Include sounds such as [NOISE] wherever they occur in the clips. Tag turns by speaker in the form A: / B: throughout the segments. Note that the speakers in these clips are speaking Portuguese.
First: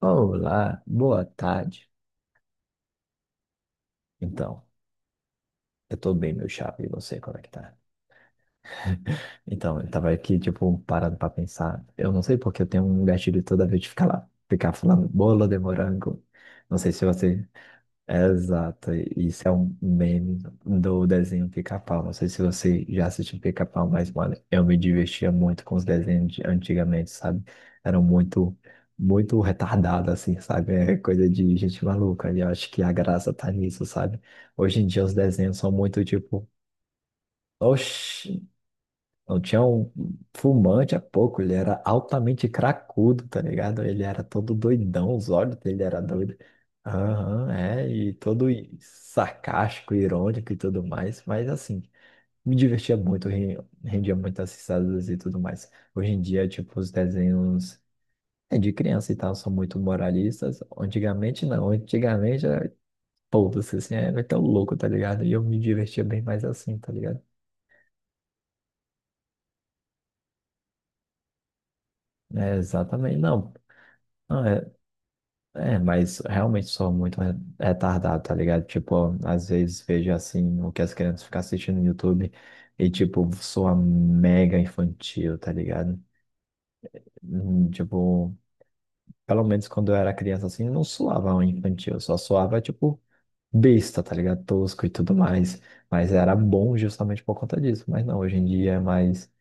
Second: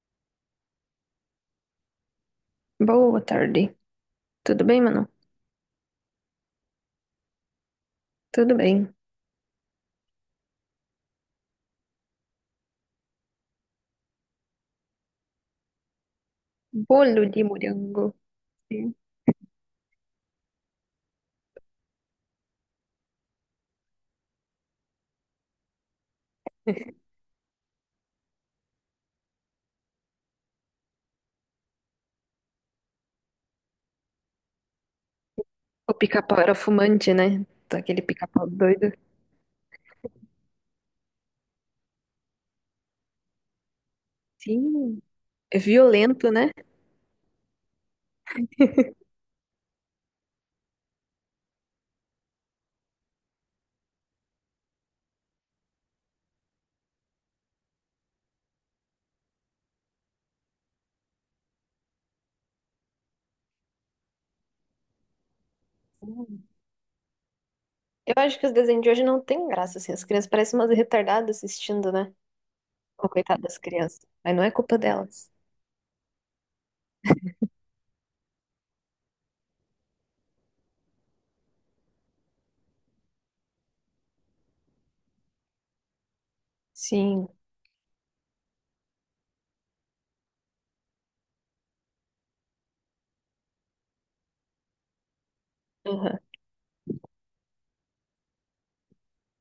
A: Olá, boa tarde.
B: Boa tarde.
A: Então,
B: Tudo bem, Manu?
A: eu tô bem, meu chapa, e você, como é que tá?
B: Tudo bem.
A: Então, eu tava aqui, tipo, parado pra pensar. Eu não sei porque eu tenho um gatilho toda vez de ficar lá, ficar falando bolo de morango. Não sei se
B: Bolo de
A: você.
B: morango.
A: Exato,
B: Sim.
A: isso é um meme do desenho Pica-Pau. Não sei se você já assistiu Pica-Pau, mas, mano, eu me divertia muito com os desenhos de antigamente, sabe? Eram muito, muito retardados, assim, sabe? É coisa de gente maluca. E eu acho que a graça tá nisso, sabe? Hoje em dia os desenhos são
B: O
A: muito
B: pica-pau
A: tipo,
B: era fumante, né? Aquele
A: oxi.
B: pica-pau doido.
A: Não tinha um fumante há pouco, ele era altamente cracudo, tá ligado? Ele era todo
B: Sim.
A: doidão, os olhos
B: É
A: dele era
B: violento,
A: doido.
B: né?
A: Aham, é, e todo sarcástico, irônico e tudo mais, mas assim, me divertia muito, rendia muitas risadas e tudo mais. Hoje em dia, tipo, os desenhos de criança e tal são muito moralistas. Antigamente não, antigamente era todo assim, era tão louco, tá ligado? E eu me divertia bem
B: Hum.
A: mais assim, tá ligado?
B: Eu acho que os desenhos de hoje não têm graça, assim. As crianças parecem umas retardadas assistindo, né?
A: É,
B: Ô,
A: exatamente,
B: coitada
A: não.
B: das crianças. Mas não é culpa delas.
A: É, mas realmente sou muito retardado, tá ligado? Tipo, às vezes vejo assim o que as crianças ficam assistindo no YouTube e, tipo, sou mega infantil, tá ligado?
B: Sim.
A: Tipo, pelo menos quando eu era criança assim, eu não suava um infantil, só suava tipo, besta, tá ligado? Tosco e tudo mais. Mas
B: Aham.
A: era bom justamente por conta disso. Mas não, hoje em dia é mais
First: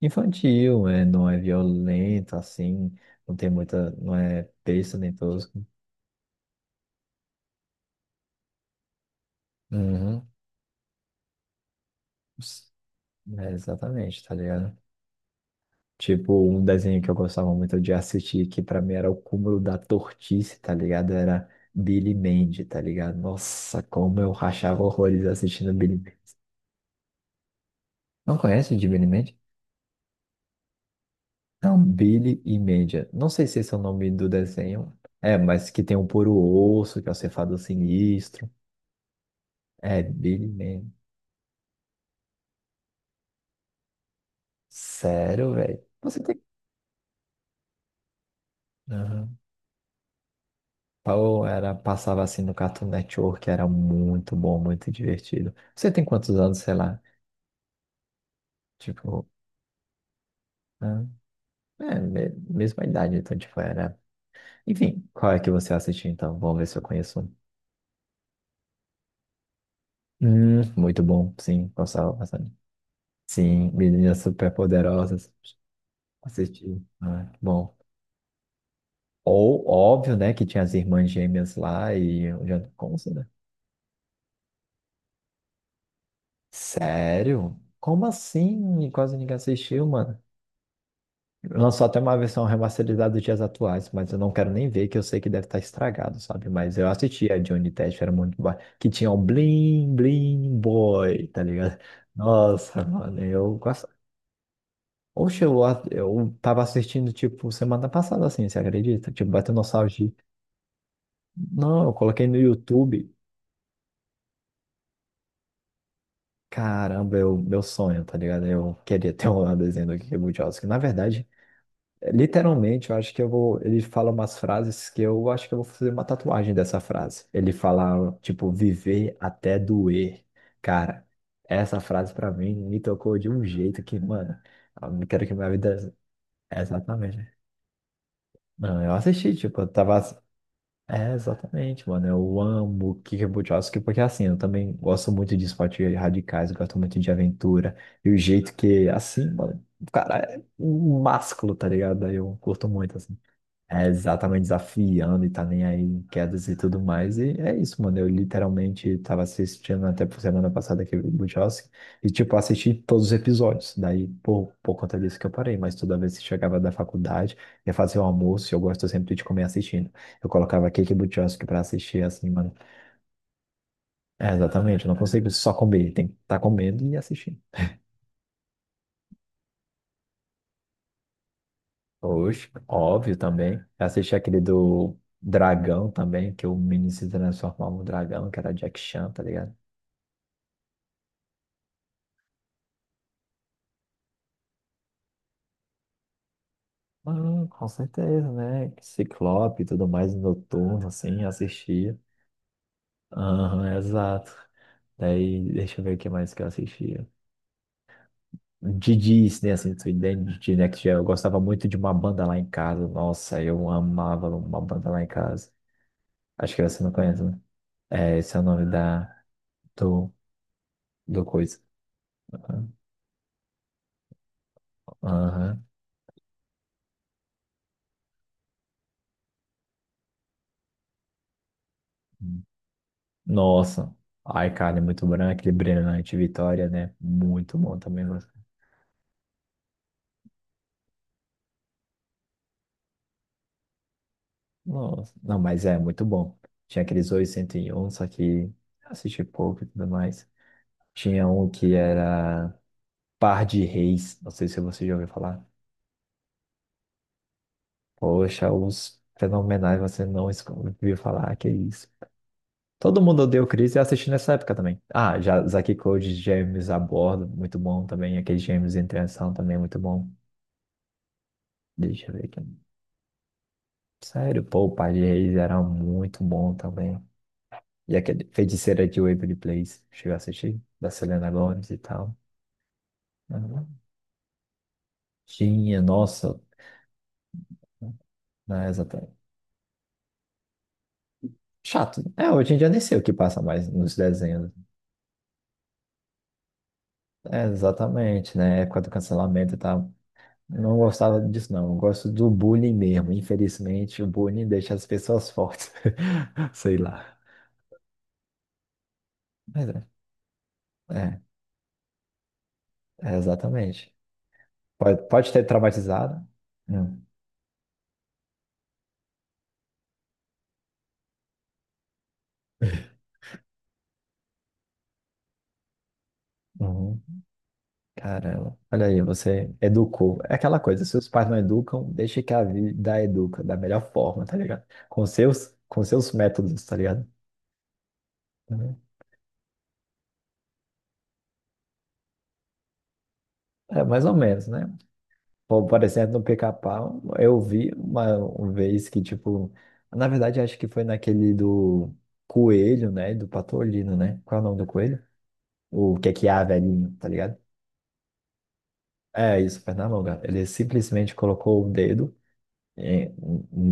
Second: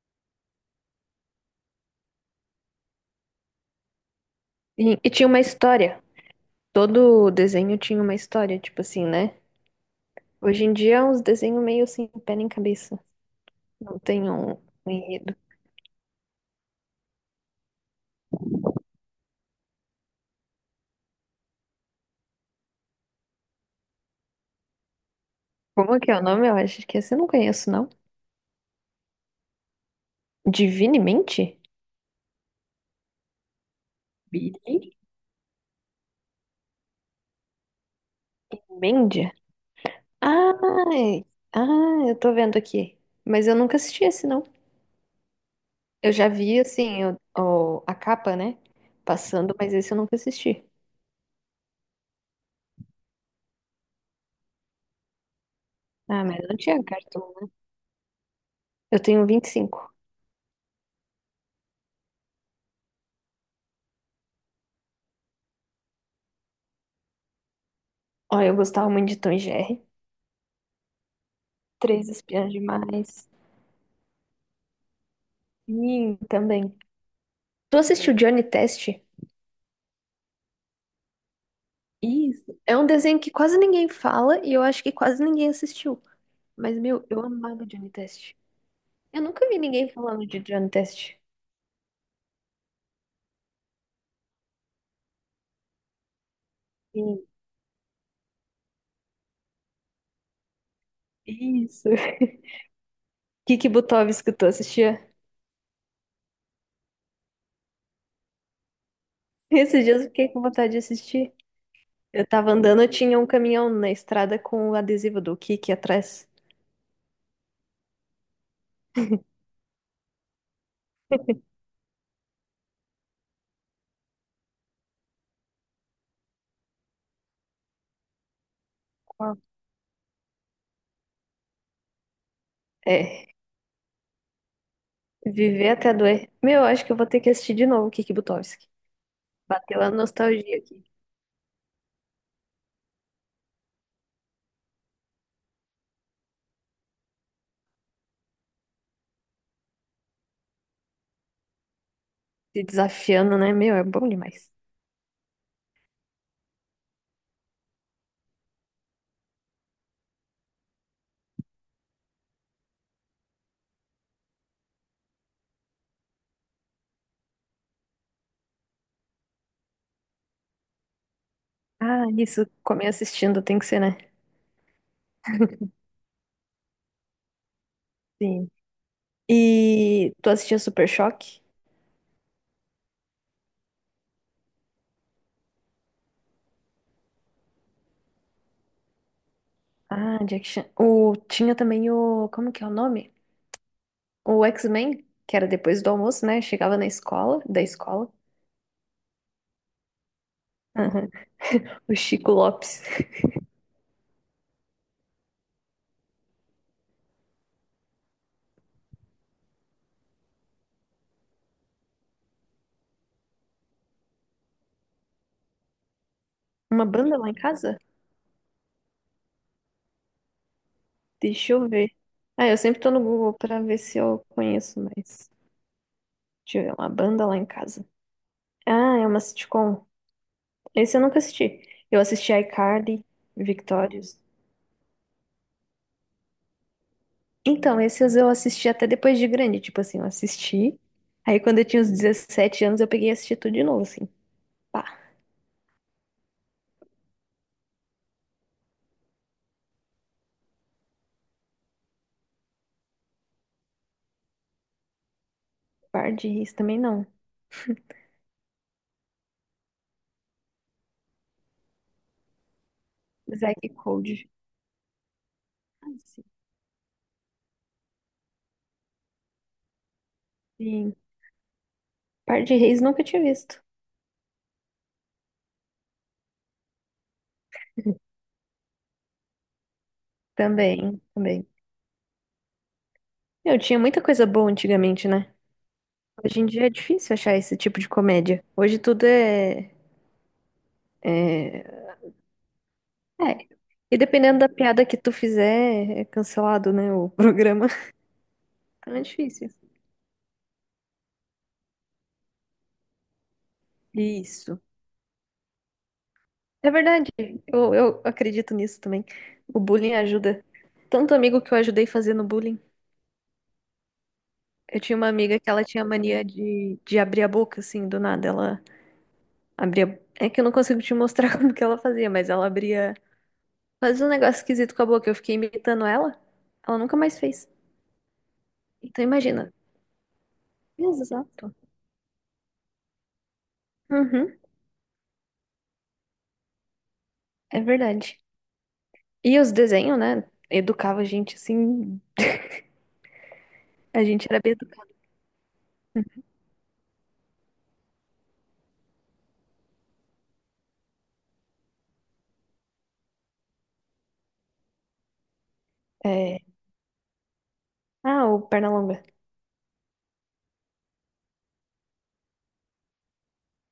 A: infantil, não é violento assim, não tem muita, não é besta
B: E
A: nem
B: tinha uma
A: tosco.
B: história. Todo desenho tinha uma história, tipo assim, né?
A: Uhum.
B: Hoje em dia é uns desenhos meio sem pé nem cabeça.
A: É,
B: Não
A: exatamente,
B: tem
A: tá
B: um,
A: ligado?
B: um enredo.
A: Tipo, um desenho que eu gostava muito de assistir, que pra mim era o cúmulo da tortice, tá ligado? Era Billy Mandy, tá ligado? Nossa, como eu rachava horrores assistindo Billy
B: Como que é
A: Mandy.
B: o nome? Eu acho que esse eu não conheço, não.
A: Não conhece de Billy Mandy?
B: Divinemente?
A: Não, Billy e Mandy. Não sei se esse é o nome do desenho.
B: Billy?
A: É, mas que tem o puro osso, que é o cefado sinistro.
B: Mendia?
A: É, Billy Mandy.
B: Ai, ah, eu tô vendo aqui. Mas eu nunca assisti esse, não.
A: Sério, velho?
B: Eu
A: Você
B: já
A: tem.
B: vi, assim, a capa, né?
A: Aham.
B: Passando, mas esse eu nunca assisti.
A: Ou era, passava assim no Cartoon Network, era muito bom, muito divertido. Você tem
B: Ah,
A: quantos
B: mas não
A: anos, sei
B: tinha
A: lá?
B: cartão, né? Eu tenho
A: Tipo,
B: 25.
A: né? Mesma idade, então, tipo, era. Enfim, qual é que você assistiu então? Vamos ver se eu conheço um.
B: Ó, eu gostava muito de Tom e Jerry.
A: Muito bom, sim,
B: Três
A: gostava bastante.
B: Espiãs Demais.
A: Sim, Meninas Superpoderosas,
B: Sim, também.
A: assisti. Ah, bom.
B: Tu assistiu Johnny Test?
A: Ou, óbvio, né, que tinha as irmãs gêmeas lá e o
B: Isso.
A: Jonathan
B: É um
A: Consta,
B: desenho
A: né?
B: que quase ninguém fala e eu acho que quase ninguém assistiu. Mas, meu, eu
A: Sério?
B: amava Johnny
A: Como
B: Test.
A: assim? Quase
B: Eu
A: ninguém
B: nunca vi
A: assistiu,
B: ninguém
A: mano.
B: falando de Drone Test.
A: Lançou até uma versão remasterizada dos dias atuais, mas eu não quero nem ver, que eu sei que deve estar estragado, sabe? Mas eu
B: Sim.
A: assisti a Johnny Test, era muito boa. Que tinha o Bling Bling Boy, tá ligado?
B: Isso. [LAUGHS]
A: Nossa, mano, eu
B: Kiki
A: gosto.
B: Butovski, tu assistia?
A: Oxe, eu tava assistindo, tipo, semana passada, assim, você acredita? Tipo, bateu
B: Esses dias eu
A: nostalgia.
B: fiquei com vontade de assistir.
A: Não, eu
B: Eu
A: coloquei no
B: tava andando, eu
A: YouTube.
B: tinha um caminhão na estrada com o adesivo do Kiki atrás.
A: Caramba, eu, meu sonho, tá ligado? Eu queria ter [LAUGHS] um desenho do Kiki Buttowski. Na verdade, literalmente, eu acho que eu vou. Ele fala umas frases que eu acho que eu vou fazer uma tatuagem dessa frase. Ele fala, tipo, viver
B: Qual?
A: até doer. Cara, essa frase pra mim me tocou de
B: É,
A: um jeito que, mano, eu não quero que minha
B: viver
A: vida.
B: até doer.
A: É,
B: Meu, acho que eu vou
A: exatamente,
B: ter que
A: né?
B: assistir de novo o Kiki Butovski.
A: Não, eu assisti, tipo, eu
B: Bateu a
A: tava.
B: nostalgia aqui.
A: É, exatamente, mano. Eu amo Kick Buttowski, porque assim, eu também gosto muito de esportes radicais, eu gosto muito de aventura. E o jeito que, assim, mano, o cara é um másculo, tá ligado? Aí eu
B: Se
A: curto muito, assim.
B: desafiando, né? Meu, é
A: É
B: bom
A: exatamente
B: demais.
A: desafiando e tá nem aí em quedas e tudo mais. E é isso, mano. Eu literalmente tava assistindo até por semana passada aquele do e, tipo, assisti todos os episódios. Daí, por conta disso que eu parei. Mas toda vez que chegava da faculdade, ia fazer o almoço e eu gosto sempre de comer assistindo. Eu colocava Cake do Chelsea pra assistir,
B: Ah,
A: assim,
B: isso.
A: mano.
B: Comer assistindo tem que ser, né?
A: É, exatamente. Eu não consigo só comer. Tem que estar tá comendo e assistindo.
B: Sim. E tu assistia Super Choque?
A: Oxe, óbvio também. Eu assisti aquele do Dragão também, que o menino se transformava no dragão, que era Jack Chan, tá ligado?
B: Ah, Jack Chan. O... Tinha também o. Como que é o nome? O X-Men, que era depois do almoço, né? Chegava na escola,
A: Ah,
B: da
A: com
B: escola.
A: certeza, né? Ciclope e tudo mais, noturno,
B: Aham.
A: assim,
B: O
A: assistia.
B: Chico Lopes.
A: Aham, exato. Daí, deixa eu ver o que mais que eu assistia. De Disney, assim, tu entende? De Next Gen. Eu gostava muito de Uma Banda Lá em Casa. Nossa, eu amava Uma Banda Lá em Casa. Acho que você
B: Uma
A: não
B: banda
A: conhece,
B: lá em
A: né?
B: casa?
A: É, esse é o nome do, do
B: Deixa
A: coisa.
B: eu ver. Ah, eu sempre tô no Google pra ver se eu conheço, mas.
A: Aham.
B: Deixa eu ver, uma banda lá em casa. Ah, é uma sitcom. Esse eu nunca assisti. Eu assisti iCarly,
A: Nossa,
B: Victorious.
A: a iCarly é muito bom, né? Aquele Brilhante Vitória, né? Muito bom
B: Então,
A: também.
B: esses
A: Nossa,
B: eu assisti até depois de grande. Tipo assim, eu assisti. Aí quando eu tinha uns 17 anos, eu peguei e assisti tudo de novo, assim. Pá,
A: Nossa. Não, mas é muito bom. Tinha aqueles 801, só que assisti pouco e tudo mais. Tinha um que era Par de Reis, não sei se você já ouviu falar.
B: par de ris também não.
A: Poxa, os fenomenais você não ouviu falar, que isso. Todo mundo odeia o
B: Zack e
A: Chris e eu assisti
B: Cody.
A: nessa época também. Ah, já Zack e Cody,
B: Ah,
A: Gêmeos a Bordo, muito bom também. Aquele Gêmeos em Transição também, é muito bom.
B: sim.
A: Deixa eu ver aqui.
B: Par de Reis nunca tinha visto.
A: Sério, pô, o Pai de Reis era muito bom também. E
B: [LAUGHS]
A: aquele Feiticeira de Waverly Place, chegou a assistir, da
B: Também,
A: Selena
B: também.
A: Gomez e tal.
B: Eu
A: Uhum.
B: tinha muita coisa boa antigamente, né?
A: Tinha, nossa,
B: Hoje em dia é difícil achar esse tipo de comédia.
A: né,
B: Hoje tudo
A: exatamente.
B: é,
A: Chato, né? É, hoje em dia nem sei o que passa
B: é.
A: mais nos
B: E dependendo da
A: desenhos.
B: piada que tu fizer, é cancelado, né? O
A: É,
B: programa. [LAUGHS]
A: exatamente, né? Época do
B: Então é difícil.
A: cancelamento e tal. Não gostava disso, não. Eu gosto do bullying mesmo. Infelizmente, o bullying
B: Isso.
A: deixa as pessoas fortes. [LAUGHS]
B: É
A: Sei
B: verdade.
A: lá.
B: Eu acredito nisso também. O
A: Mas
B: bullying ajuda. Tanto
A: é,
B: amigo que eu ajudei fazendo bullying.
A: é exatamente.
B: Eu tinha
A: Pode,
B: uma
A: pode
B: amiga
A: ter
B: que ela tinha mania
A: traumatizado.
B: de
A: Hum.
B: abrir a boca, assim, do nada. Ela abria. É que eu não consigo te mostrar [LAUGHS] como que ela fazia, mas ela abria. Fazia um negócio esquisito com a boca. Eu fiquei imitando ela. Ela nunca
A: Uhum.
B: mais fez.
A: Caramba, olha aí,
B: Então
A: você
B: imagina.
A: educou. É aquela coisa, se os pais não
B: Exato.
A: educam, deixa que a vida educa da melhor forma,
B: Uhum,
A: tá ligado? Com seus métodos, tá ligado?
B: é verdade.
A: Uhum.
B: E os desenhos, né? Educava a gente assim.
A: É,
B: A
A: mais ou
B: gente era
A: menos,
B: bem
A: né?
B: educado.
A: Por exemplo, no Pica-Pau, eu vi uma vez que, tipo, na verdade, acho que foi naquele do Coelho, né? Do Patolino, né? Qual é o nome do coelho? O que é que
B: É...
A: há, velhinho, tá ligado?
B: Ah, o Pernalonga.
A: É isso, Pernalonga. Ele simplesmente colocou o dedo. em-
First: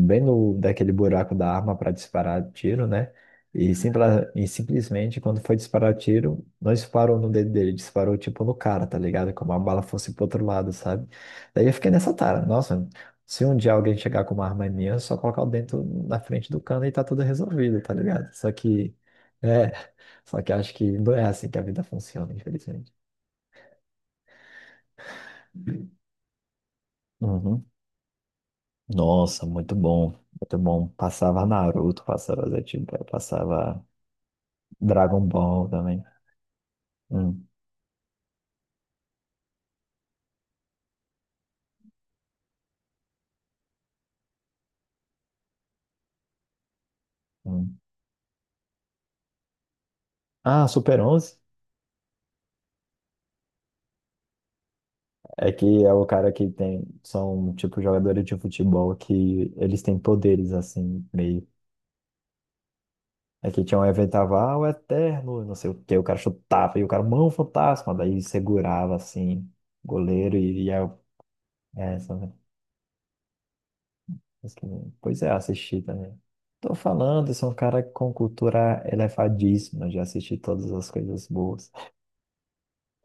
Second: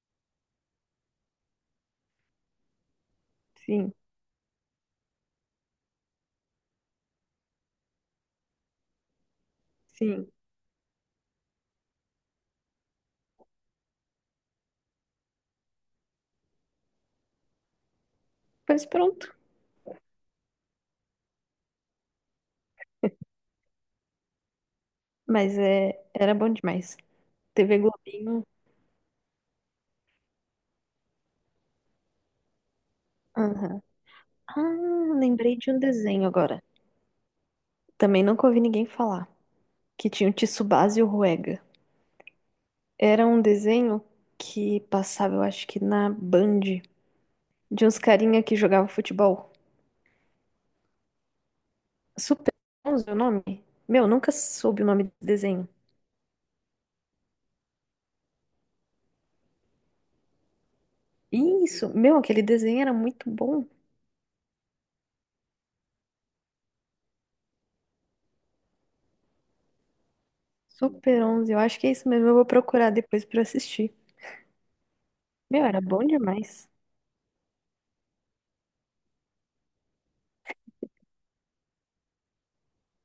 A: bem no daquele buraco da arma para disparar tiro, né? E,
B: Sim,
A: simpla, e simplesmente quando foi disparar tiro, não disparou no dedo dele, disparou tipo no cara, tá ligado? Como a bala fosse pro
B: sim.
A: outro lado, sabe? Daí eu fiquei nessa tara, nossa, se um dia alguém chegar com uma arma em mim, é só colocar o dentro na frente do cano e tá tudo resolvido, tá ligado?
B: Pois pronto.
A: É, só que acho que não é assim que a vida funciona, infelizmente.
B: Mas é... era bom demais.
A: Uhum.
B: TV Globinho.
A: Nossa, muito bom, muito bom. Passava Naruto, passava Zé Zetsu,
B: Aham.
A: passava
B: Ah,
A: Dragon
B: lembrei
A: Ball
B: de um
A: também.
B: desenho agora.
A: Hum,
B: Também nunca ouvi ninguém falar. Que tinha o Tsubasa e o Ruega. Era um desenho que passava, eu acho que na Band,
A: hum.
B: de uns carinha que jogava futebol.
A: Ah, Super 11.
B: Super 11 é o nome? Meu, nunca soube o nome do
A: É
B: desenho.
A: que é o cara que tem. São, tipo, jogadores de futebol que eles têm poderes, assim, meio.
B: Isso, meu, aquele desenho era muito
A: É que
B: bom.
A: tinha um evento, tava, o Eterno, não sei o quê, o cara chutava e o cara, mão fantasma, daí segurava, assim, goleiro e ia.
B: Super 11, eu acho que é isso
A: Essa,
B: mesmo,
A: né?
B: eu vou procurar depois pra assistir.
A: Mas que- Pois é,
B: Meu,
A: assisti
B: era bom
A: também.
B: demais.
A: Tô falando, sou um cara com cultura elevadíssima, já assisti todas as coisas boas,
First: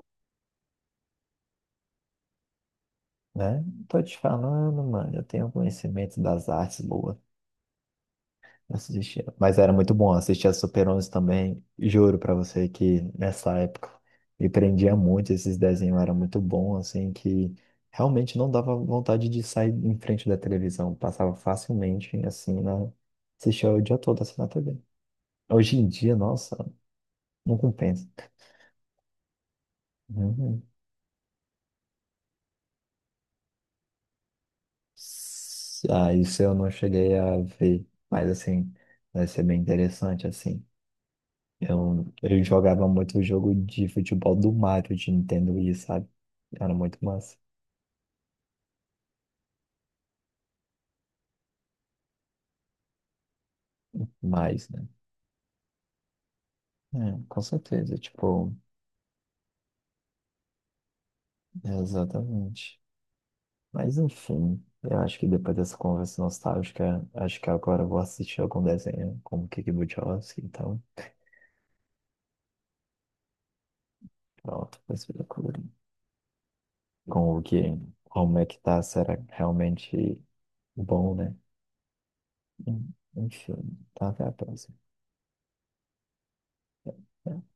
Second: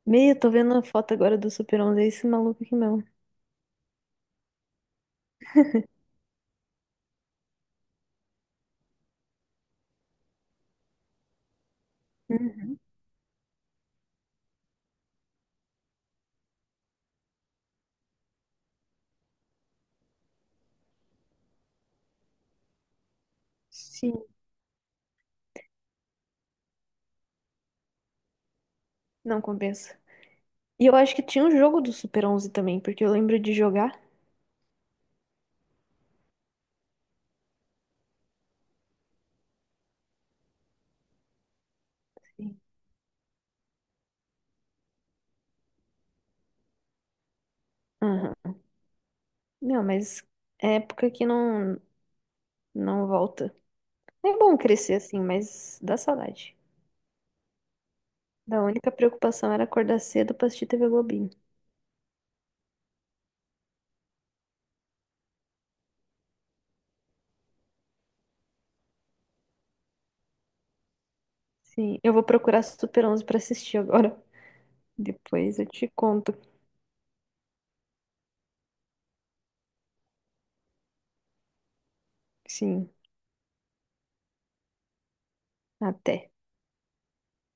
B: Meu, tô vendo a foto agora do Super 11, é esse maluco aqui mesmo.
A: né? Tô te falando, mano, eu tenho conhecimento das artes boas. Assistia. Mas era muito bom, assistia Super 11 também. Juro pra você
B: Uhum.
A: que nessa época me prendia muito, esses desenhos era muito bom, assim, que realmente não dava vontade de sair em frente da televisão. Passava facilmente, assim, assistia o dia
B: Sim,
A: todo, assim, na TV. Hoje em dia, nossa, não compensa.
B: não compensa.
A: Uhum.
B: E eu acho que tinha um jogo do Super 11 também, porque eu lembro de jogar.
A: Ah, isso eu não cheguei a ver, mas, assim, vai ser bem interessante, assim. Eu
B: Sim.
A: jogava muito o jogo de futebol do Mario de Nintendo Wii, sabe? Era muito massa.
B: Aham. Não, mas é época que não. Não volta. É bom
A: Mais, né?
B: crescer assim, mas dá saudade.
A: É, com certeza, tipo,
B: Da única preocupação era acordar cedo pra assistir TV Globinho.
A: exatamente. Mas enfim, eu acho que depois dessa conversa nostálgica, acho que agora eu vou assistir algum desenho como Kiki Budiowski, então,
B: Sim, eu vou procurar Super 11 pra assistir agora.
A: pronto, vai
B: [LAUGHS]
A: ser
B: Depois
A: loucura.
B: eu te conto.
A: Com o que, como é que tá, será realmente bom, né?
B: Sim,
A: Enfim, tá, até a próxima.
B: até.
A: É, é.